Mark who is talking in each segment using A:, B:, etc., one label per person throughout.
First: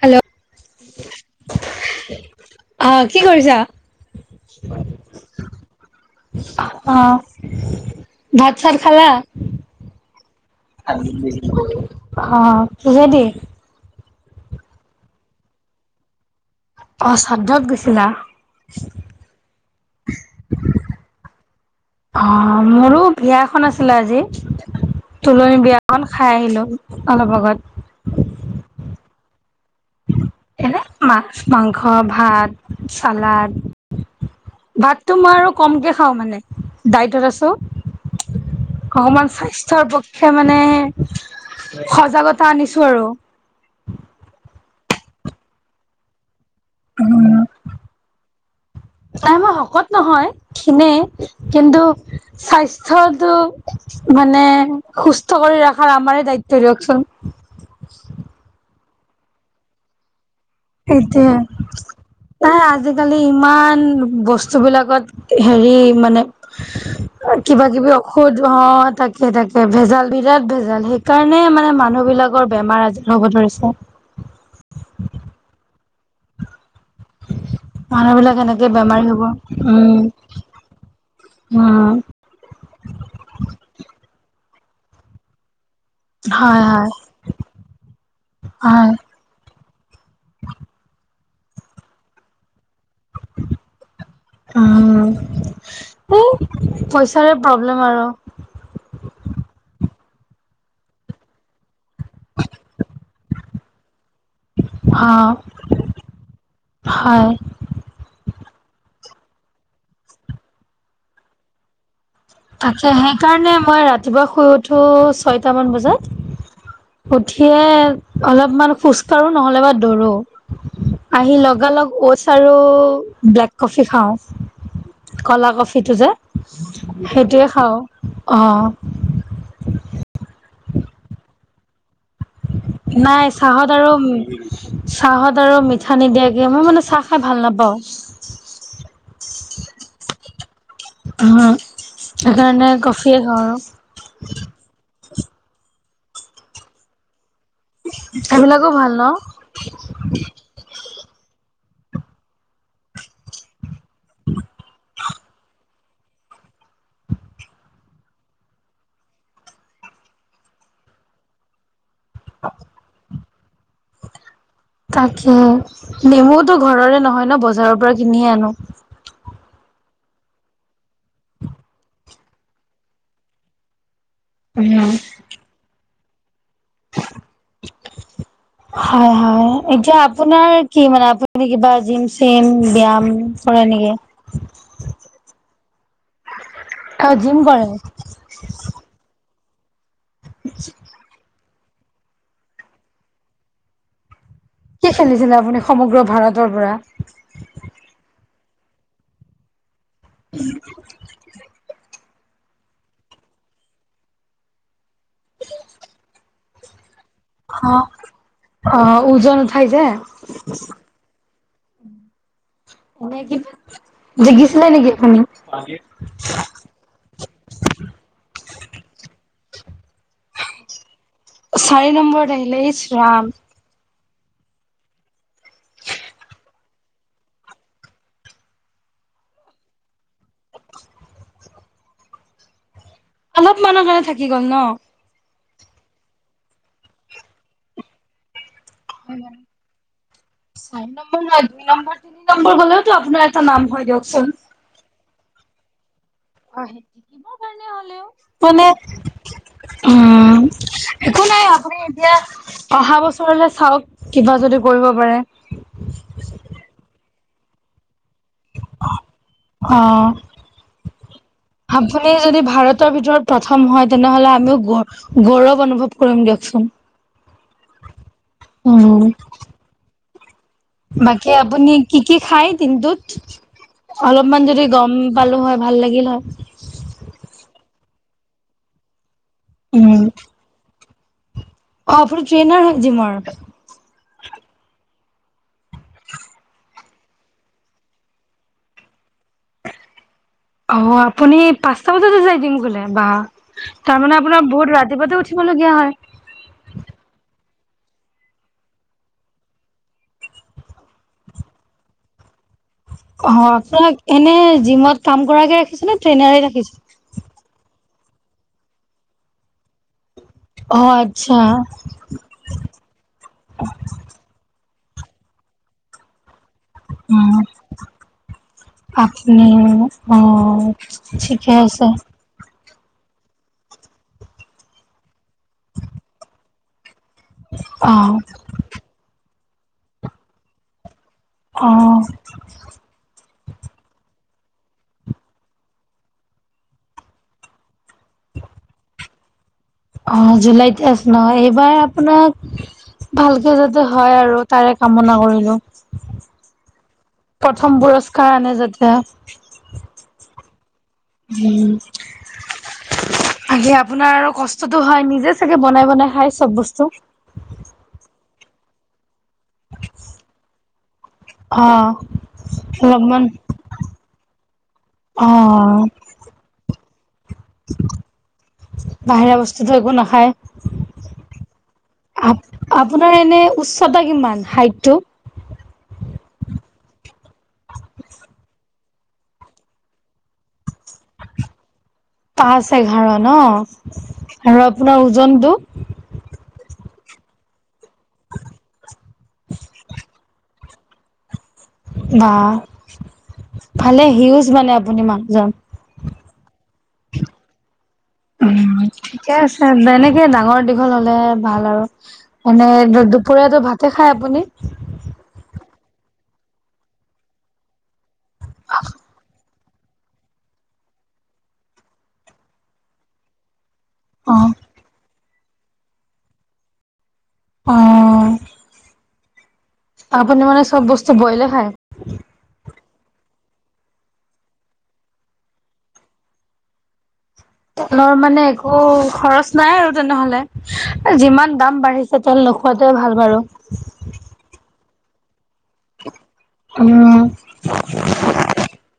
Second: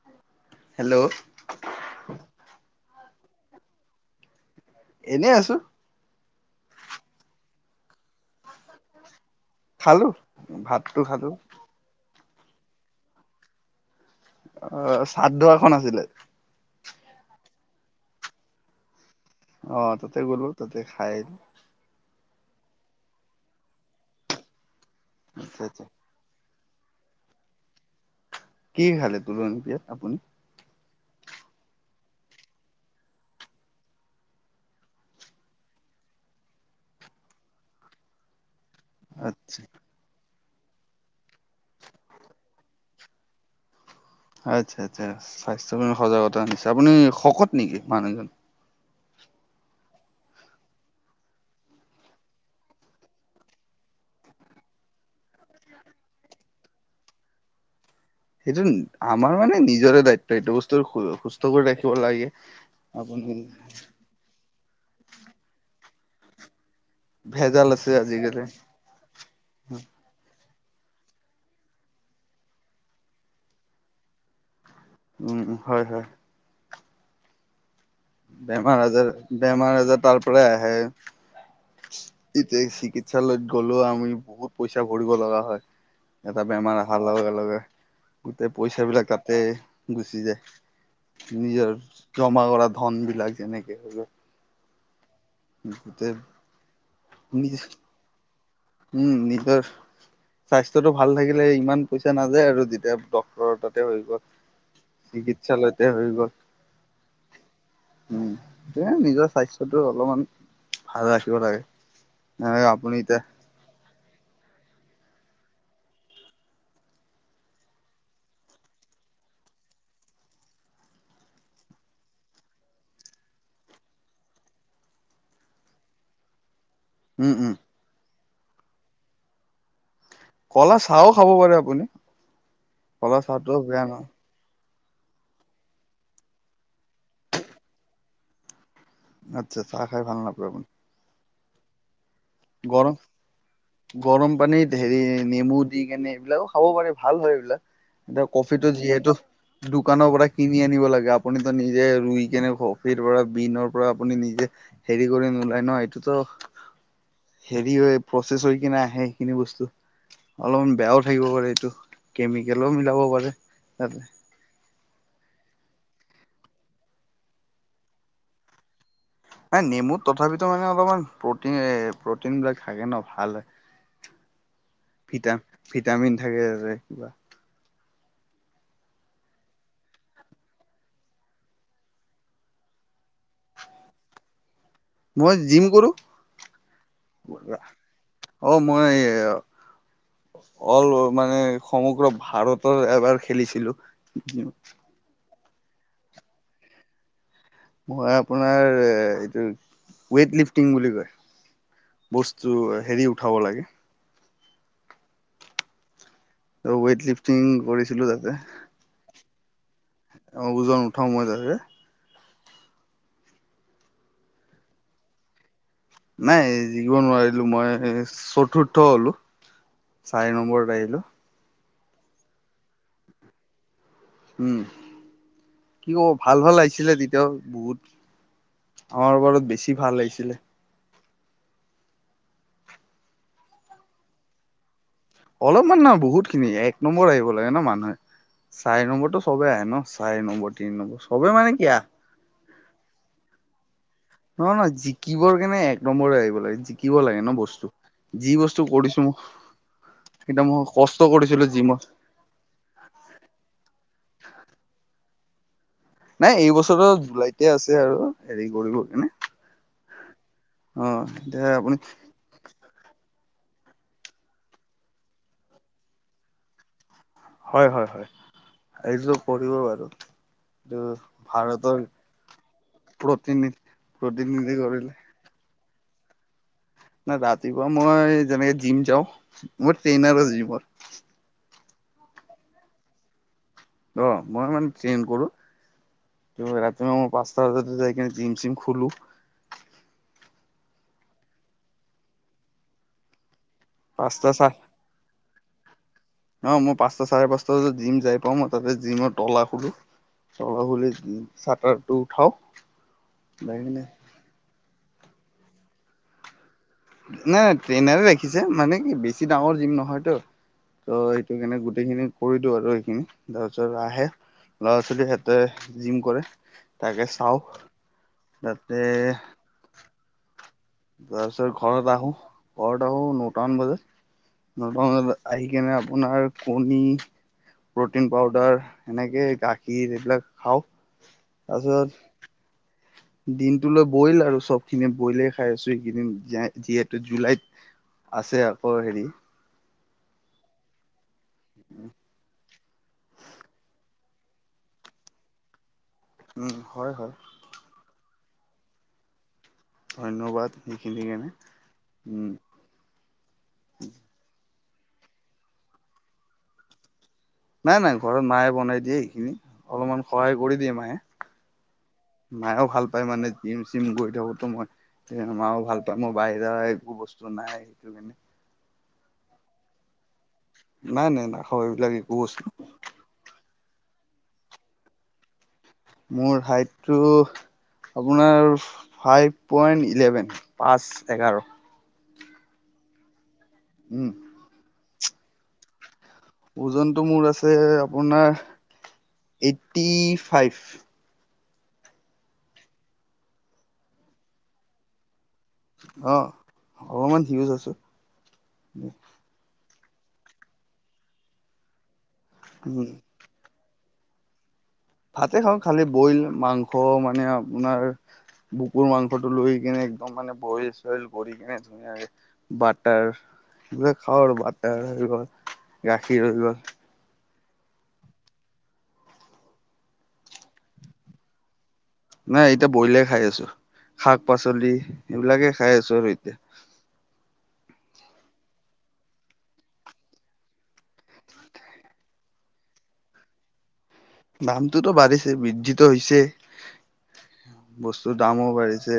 A: Hello
B: hello
A: অ কি কৰিছা
B: এনেই আছো
A: অ ভাত চাত খালা
B: খালো ভাতটো খালো
A: অ পজে দ
B: অ চাতদোৱা খ আছিলে
A: অস্ৰাদ্ধত গৈছিলা
B: অ তাতে গল তাতে খাই
A: অ মোৰো বিয়া এখন আছিলে আজি তুলনি
B: আচ্ছা আচ্ছা
A: বিয়াখনন খাই আহিলো অলপ আগত
B: কি খালে তুলনি বিয়াত আপুনি
A: এনে মাছ মাংস ভাত চালাড ভাতটো মই আৰু কমকে খাওঁ মানে ডাইটত আছোঁ অকমান
B: আচ্ছা
A: স্বাস্থ্যৰ পক্ষে মানে সজাগতা আনিছো আৰু
B: আচ্ছা আচ্ছা স্বাস্থ্যৰ সজাগতা নিছে আপুনি শকত নেকি মানুহজন
A: নাই মই শকত নহয় খনেে কিন্তু স্বাস্থ্যটো মানে সুস্থ কৰি ৰখাৰ আমাৰে দায়িত্ব দিয়কচোন। [inaudible]
B: সেইটো আমাৰ মানে নিজৰে দায়িত্ব। এইটো বস্তু
A: এটোয়ে
B: সুস্থ কৰি ৰাখিব লাগে
A: তাই আজিকালি
B: আপুনি
A: ইমান বস্তু বিলাকত হেৰি মানে
B: ভেজাল
A: কিবা
B: আছে
A: কিবি
B: আজিকালি
A: ঔষধ হ তাকে তাকে ভেজাল বিৰাত ভে জাল সেইকাৰণে মানে মানুহবলাকৰ বেমাৰ আজাৰ হ'ব ধৰিছে।
B: উম হয় হয়।
A: মানুহ বিলাক এনেকে
B: বেমাৰ
A: বেমাৰী
B: আজাৰ
A: হ'ব
B: বেমাৰ আজাৰ
A: উম
B: তাৰ পৰাই আহে।
A: উম
B: এতিয়া চিকিৎসালয়ত গ'লেও আমি বহুত পইচা ভৰিব লগা হয়। এটা
A: হয়
B: বেমাৰ
A: হয়
B: অহাৰ লগে লগে গোটেই পইচা
A: হয়
B: বিলাক কাটে। গুচি যায় নিজৰ জমা কৰা ধন বিলাক যেনেকে হলেও।
A: অ।
B: নিজ
A: প্ৰব্লেম আৰু
B: উম নিজৰ স্বাস্থ্যটো ভাল থাকিলে ইমান পইচা নাযায় আৰু যেতিয়া ডক্টৰ তাতে হৈ গ'ল।
A: অ
B: চিকিৎসালয়তে হৈ গল
A: হয়
B: উম। এ নিজৰ স্বাস্থ্যটো অলপমান ভাল ৰাখিব লাগে। এ
A: তাকে
B: আপুনি এতিয়া
A: সেইকাৰণে মই ৰাতিপুৱা শুই উঠো ছয়টামান বজাত। উঠিয়ে অলপমান খোজ কঢ়ো নহ'লে বা দৌৰোঁ। আহি লগালগ অ'টছ আৰু ব্লেক কফি খাওঁ। কলা কফিটো যে।
B: উম
A: সেইটোৱে
B: উম
A: খাওঁ অ।
B: কলা চাহও খাব পাৰে আপুনি। কলা
A: নাই
B: চাহটোও
A: চাহত
B: বেয়া
A: আৰু
B: নহয়
A: চাহত আৰু মিঠা নিদিয়াকৈ মই মানে চাহ খাই ভাল নাপাওঁ।
B: আচ্ছা চাহ খাই ভাল নাপাই বোলে।
A: সেইকাৰণে কফিয়ে খাওঁ
B: গৰম
A: আৰু।
B: পানীত হেৰি নেমু দি কেনে এইবিলাকো খাব পাৰে ভাল হয়। এতিয়া
A: সেইবিলাকো
B: কফিটো
A: ভাল
B: যিহেতু
A: ন
B: দোকানৰ পৰা কিনি আনিব লাগে। আপুনিতো নিজে ৰুই কেনে কফিৰ পৰা বিনৰ পৰা আপুনি নিজে হেৰি কৰি নোলায় ন এইটো। ছ
A: [inaudible]
B: হেৰি হয় প্ৰচেছ হৈ কিনে আহে সেইখিনি বস্তু অলপমান বেয়াও থাকিব পাৰে এইটো। কেমিকেলো মিলাব পাৰে তাত।
A: তাকে নেমুতো ঘৰৰে নহয় ন বজাৰৰ পৰা কিনিয়ে আনো।
B: এ নেমুত তথাপিতো মানে অলপমান প্ৰটিন প্ৰটিন বিলাক থাকে ন ভাল হয়।
A: উম।
B: ভিটাম ভিটামিন থাকে কিবা।
A: [inaudible] হয় হয় এতিয়া আপোনাৰ কি মানে আপুনি কিবা জিম চিম বাম কৰে কৰে নেকি?
B: মই জিম কৰো
A: অ জিম কৰে।
B: অ মই। অল মানে সমগ্ৰ ভাৰতৰ এবাৰ খেলিছিলো।
A: কি খেলিছিলে আপুনি সমগ্ৰ ভাৰতৰ পৰা?
B: মই আপোনাৰ এইটো ওৱেইট লিফটিং বুলি কয়। বস্তু হেৰি উঠাব লাগে। ত ৱেইট লিফটিং কৰিছিলো তাতে।
A: অ ওজন উঠাই যে
B: অ ওজন নুঠাও মই তাতে।
A: এনে কি জিগিছিলে আপুনি?
B: নাই জিকিব নোৱাৰিলো মই চতুৰ্থ হলো। চাৰি নম্বৰতে আহিলো।
A: চাৰি নম্বৰ আহিল ইচ ৰাম।
B: উম, কি কব ভাল - ভাল লাগিছিলে তেতিয়া বহুত আমাৰ ওপৰত বেছি ভাল আহিছিলে।
A: অলপমানানৰ কাৰণে থাকি গ'ল ন।
B: অলপমান নহ বহুত খিনি এক নম্বৰ আহিব লাগে ন মানুহে। চাৰেি নম্বৰটো চবেই আহ ন চাৰেি নম্বৰ তিনি নম্বৰ চবেই মানে কিয়
A: গলেও আপোনাৰ এটা নাম হয় দিয়ক।
B: নহ নহয় জিকিবৰ কেনে এক নমৰে আহিব লাগে
A: হয়
B: জিকিব লাগে
A: জিকিবৰ
B: ন
A: কাৰণে
B: বস্তু
A: হলেও
B: যি
A: মানে
B: বস্তু কৰিছো মই
A: উম
B: এন্তয়া মই কষ্ট
A: একো নাই
B: কৰিছিলো
A: আপুনি
B: যিমত।
A: এতিয়া অহা বছৰলে চাওক কিবা যদি কৰিব পাৰে।
B: নাই এইবছৰ জুলাইতে আছে আৰু হেৰি কৰিব কেনে
A: অ
B: অ এতিয়া
A: আপুনি যদি ভাৰতৰ ভিতৰত প্ৰথম হয় তেনেহলে আমিও গ গৌৰৱ অনুভৱ কৰিম দিয়কচোন।
B: হয় - হয় - হয়
A: উম।
B: এইযোৰ কৰিব বাৰু এইটো
A: বাকী আপুনি
B: ভাৰতৰ
A: কি - কি খাই দিনত
B: প্ৰতিনিধ
A: অলপমান
B: প্ৰতিনিধি
A: যদি গম পালো হয়। ভাল লাগিল হয়।
B: নাই ৰাতিপুৱা মই যেনেকে জিম যাও মই
A: উম।
B: ট্ৰেইনাৰ জিমৰ।
A: অ আপুনি ট্ৰেইনাৰ হৈ যিমৰ।
B: অ, মই মানে ট্ৰেইন কৰো। কি ৰাতি মা মই পাচটা বজাত যাই কিনে জিম চিম খলো।
A: অ, আপুনি পাচটা বজাতে যাই দিম বোলে বাাহ তাৰ মানে
B: পাঁচটা
A: আপোনাৰ
B: চাৰে
A: বহুত ৰাতিপুৱা উঠি উঠিবলগীয়া হয়।
B: অ, মই পাচটা চাৰে পাচটা বজাত জিম যাই পাও মই তাতে জিমৰ তলা খোলো চলা হ চাটাৰটো উঠাও।
A: অ,
B: উঠাই কিনে নাই
A: আপোনাক এনে জিমত কাম কৰাকে ৰাখিছ নে ট্ৰেইনাৰ ৰাখিছে।
B: নাই ট্ৰেইন ৰাখিছে মানে কি বেছি ডাঙৰ জিম নহয়টো।
A: অ
B: ত' সেইটো
A: আচ্ছা।
B: কেনে গোটেইখিনি কৰি দিও আৰু সেইখিনি তাৰপিছত আহে। ল'ৰা ছোৱালীয়ে সিহতে জিম কৰে। তাকে
A: উম,
B: চাওঁ তাতে
A: আপনি অহ,
B: তাৰপিছত
A: ঠিকে আছে।
B: ঘৰত আহোঁ ঘৰত আহো নটামান বজাত নটামান বজাতা আহি কেনে আপোনাৰ কণী। প্ৰটিন
A: অ।
B: পাউদাৰ এনেকে গাখীৰ এইবিলাক খাও।
A: অহ ',
B: দিনটোলৈ বইল আৰু চবখিনি বইলে খাই আছো এইকেইদিন যিহেতু জুলাইত। আছে আকৌ হেৰি।
A: অ, জুলাইত আছে ন এইবাৰ আপোনাক ভালকে যাতে। হয় আৰু তাৰে কামনা কৰিলো।
B: উম, হয় - হয়।
A: কাৰ আনে যাতে।
B: ধন্যবাদ। সেইখিনি কাৰণে
A: উম,
B: উম
A: আহি আপোনাৰ আৰু কষ্ট। বস্তুটো হয় নিজে চাগে বনাই বনাই খাই চব বস্তু।
B: নাই - নাই ঘৰত মায়ে বনাই দিয়ে এইখিনি অলপমান সহায় কৰি দিয়ে মায়ে।
A: অ',
B: মায়েও ভাল পায়
A: অলপমান
B: মানে জিম চিম গৈ থাকোতো মই। মাও ভাল
A: অ',
B: পায় মই বাহিৰ‌াৰ একো বস্তু নাই সেইটো কাৰণে।
A: বাহিৰা বস্তুটো একো নাখায়ে।
B: নাই - নাই নাখাও এইবিলাক একো বস্তু।
A: আপোনাৰ এনে উচ্চতা কিমান হাইটটো।
B: মোৰ হাইটটো। আপোনাৰ ফাইভ পইণ্ট ইলেভেন পাঁচ এঘাৰ।
A: পাঁচ এঘাৰ ন
B: উম
A: আৰু আপোনাৰ ওজনটো।
B: ওজনটো মোৰ আছে আপোনাৰ এইটটি ফাইভ।
A: বা ভালে সিউজ মানে আপুনি মানুহজন।
B: অ অলপমান সিউজ আছো।
A: উ ঠিকে আছে এনেকে ডাঙৰ দীঘল হলে ভাল আৰু।
B: উম
A: মানে দুপৰীয়াটো ভাতে খাই আপুনি।
B: ভাতে খাওঁ খালি বইল মাংস মানে আপোনাৰ বুকুৰ মাংসটো লৈ। নে একদম মানে বইল চল গ কিনে ধুনীয়াকে বাটাৰ। সেইবিলাক খাওঁ
A: অ
B: আৰু বাটাৰ লৈ গাখীৰ লৈ।
A: অ আপুনি মানে চব বস্তু বইলে খায়।
B: নাই এতিয়া বইলে খাই আছো শাক পাচলি এইবিলাকে খাই আছো আৰু এতিয়া।
A: তেলৰ মানে একো খৰচ নাই আৰু তেনেহলে যিমান দাম বাঢ়িছে তেল। নোখোৱাটোৱে ভাল বাৰু।
B: দামটোতো বাঢ়িছে বৃদ্ধি। যিটো হৈছে
A: উম
B: বস্তুৰ দামো বাঢ়িছে।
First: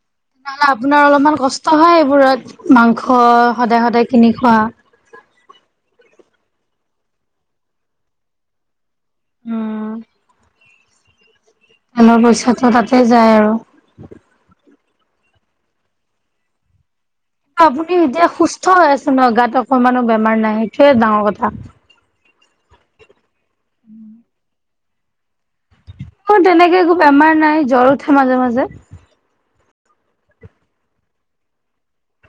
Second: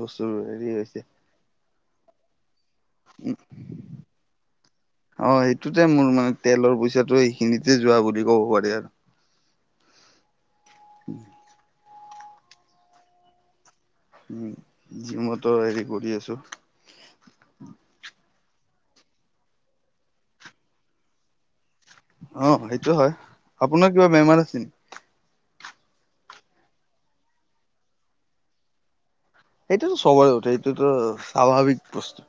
B: বস্তুৰ
A: তেনেহ'লে
B: হেৰি হৈছে।
A: আপোনাৰ অলপমান কষ্ট হয় এইবোৰত। মাংস সদায় সদায় কিনি খোৱা।
B: অ সেইটোতে মোৰ মানে তেলৰ পইচাটো এইখিনিতে যোৱা বুলি ক'ব পাৰি আৰু।
A: উম।
B: উম [unintelligible]
A: তেলৰ পইচাটো তাতে যায় আৰু।
B: উম জিমতো‌ হেৰি কৰি আছো।
A: চাই আছো ন গাত অকণমানো বেমাৰ নাই সেইটোয়ে ডাঙৰ কথা।
B: অ সেইটো হয় আপোনাৰ কিবা বেমাৰ আছে নেকি।
A: অ তেনেকে একো বেমাৰ নাই জ্বৰ উঠে মাজে মাজে।
B: এইটোাতো সবৰে উঠে এইটোতো স্বাভাৱিক প্ৰশ্ন।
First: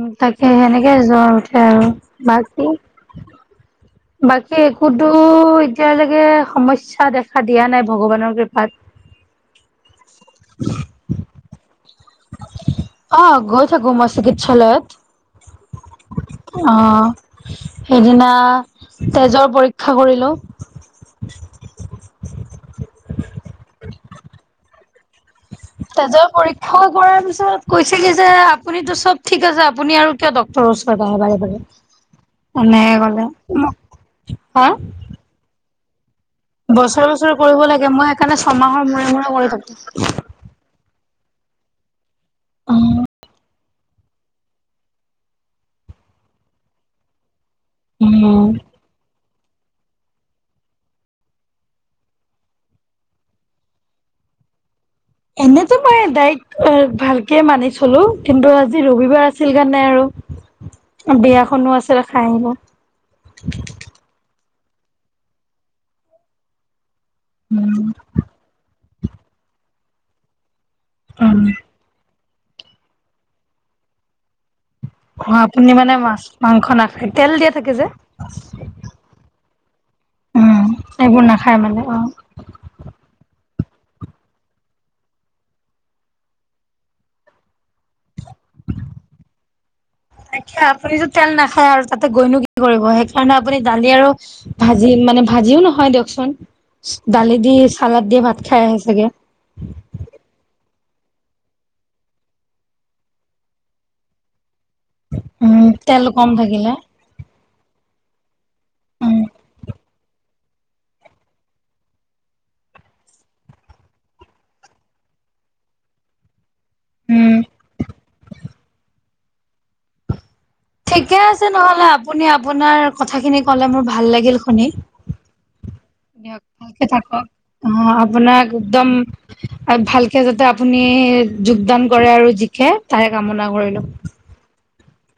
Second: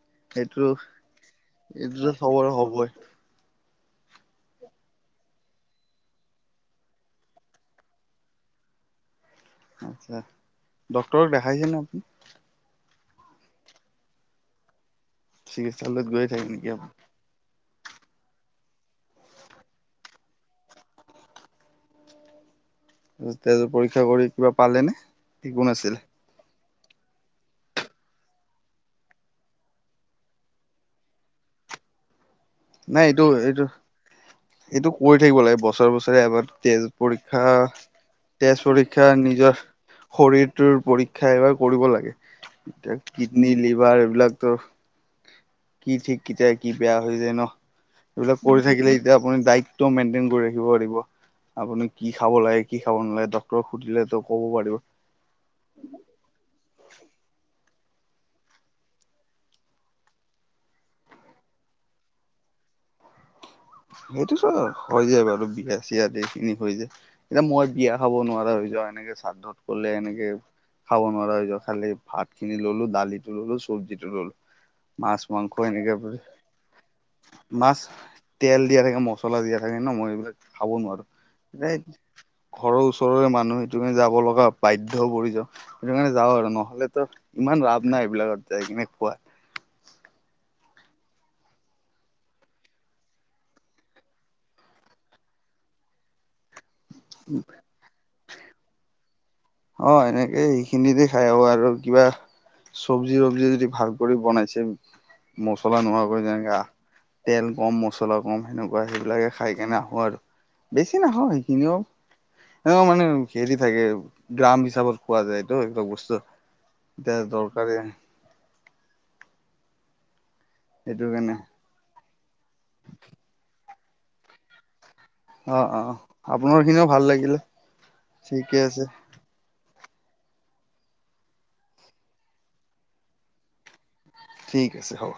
A: উ তাকে সেনেকে জ্বৰ উঠে আৰু
B: এইটোতো চবৰে
A: বাকী।
B: হ'বই
A: বাকী একোতো এতিয়ালৈকে সমস্যা দেখা দিয়া নাই ভগৱানৰ কৃপাত। উ [unintelligible]
B: আচ্ছা ডক্টৰক দেখাইছেনে আপুনি?
A: অ গৈ থাকো মই চিকিৎসালয়ত।
B: চিকিৎসালয়ত গৈ থাকে নেকি
A: অ
B: আপ
A: সেইদিনা তেজৰ পৰীক্ষা কৰিলোঁ।
B: তেজ পৰীক্ষা কৰি কিবা পালে নে, একো নাছিল।
A: হ্য় কৰাৰ পিছত কৈছে কি যে আপুনিটো চব ঠিক আছে, আপুনি আৰু কিয় ডক্টৰৰ ওচৰত আহে বাৰে বাৰে। এনে
B: নাই এইটো
A: গলে
B: এইটো
A: মোক হা।
B: এইটো কৰি থাকিব লাগে বছৰে বছৰে এবাৰ তেজ
A: বছৰে বছৰে
B: পৰীক্ষা,
A: কৰিব লাগে মই সেইকাৰণে
B: তেজ
A: ছমাহৰ মূৰে
B: পৰীক্ষা
A: মূৰে কৰি
B: নিজৰ
A: থাকো।
B: শৰীৰটোৰ পৰীক্ষা খাই এবাৰ কৰিব লাগে,
A: উম
B: কিডনী লিভাৰ বলাকতো কি ঠিক কিতিয়া কি বেয়া হৈ যায় ন। এইবিলাক
A: উম।
B: কৰি থাকিলে এতিয়া আপুনি ডাইত মেইনটেইন কৰি ৰাখিব পাৰিব। আপুনি কি খাব লাগে কি খাব নালাগে ডক্টৰক সুধিলেতো ক'ব পাৰিব।
A: এনেতো মই ডাইত ভালকে মানি চলো কিন্তু আজি ৰবিবাৰ আছিল কাৰণে আৰু। বিয়াখনো আছিল খাই আহিব।
B: সেইটো চ, হৈ যায় বাৰু বিয়া চিয়া এইখিনি হৈ যায়। এতিয়া মই
A: উম।
B: বিয়া খাব নোৱাৰা হৈ যাওঁ, এনেকে শাদ্ধত গলে এনেকে খাব নোৱাৰা
A: উম
B: হৈ যাওঁ খালি ভাত খিনি ল'লো দালিটো ল'লো চব্জিটো ললো। মাছ
A: অ
B: মাংস
A: আপুনি
B: এনেকে
A: মানে মাছ মাংস নাখাই, তেল দিয়া থাকে
B: মাছ
A: যে।
B: তেল দিয়া থাকে মছলা দিয়া থাকে ন মই এইবিলাক
A: উম
B: খাব নোৱাৰো
A: এইবোৰ নাখায় মানে অ।
B: ঘৰৰ ওচৰৰে মানুহ সেইটো কাৰণে যাব লগা বাধ্য পৰি যাওঁ, সেইটো কাৰণে যাও, আৰু নহলেতো ইমান ৰাপ নাই এইবিলাকত। যায় কিনে খোৱা।
A: হয়। কিয়া আপুনিটো তেল নাখায় আৰু তাতে গৈনো কি কৰিব। সেইকাৰণে আপুনি দালি আৰু ভাজি মানে ভাত যিও নহয় দিয়কচোন দালি দি চালাদ দিয়ে ভাত খাই আহে চাগে।
B: অ এনেকেই। খিনি দি খাই আহো আৰু কিবা চব্জি, ৰব্জি, যদি ভাল কৰি বনাইছে
A: উম
B: মছলা
A: তেল
B: নোহোৱাকৈ
A: কম
B: যেনেকা
A: থাকিলে
B: তেল কম মছলা মছলা কম সেনেকুৱা
A: উম
B: সেইবিলাকে খাই কেনে আহো আৰু বেছি নাখাও সেইখিনিও তেওঁ মানে খেলি থাকে। গ্ৰাম, হিচাপত পোৱা যায়তো এইবিলাক বস্তুএতিয়া
A: উম।
B: দৰকাৰে সেইটো
A: ঠিকে
B: কাৰণে
A: আছে নহলে আপুনি আপোনাৰ কথাখিনি কলে মোৰ ভাল লাগিল শুনি।
B: অ অ
A: দিয়ক
B: আপোনাৰ খিনিও
A: ভালকে
B: ভাল
A: থাকক
B: লাগিলে
A: অ আপোনাক
B: ঠিকে আছে
A: একদম ভালকে যাতে আপুনি যোগদান কৰে আৰু জিকে তাৰে কামনা কৰি লো।
B: ঠিক আছে হ'ব।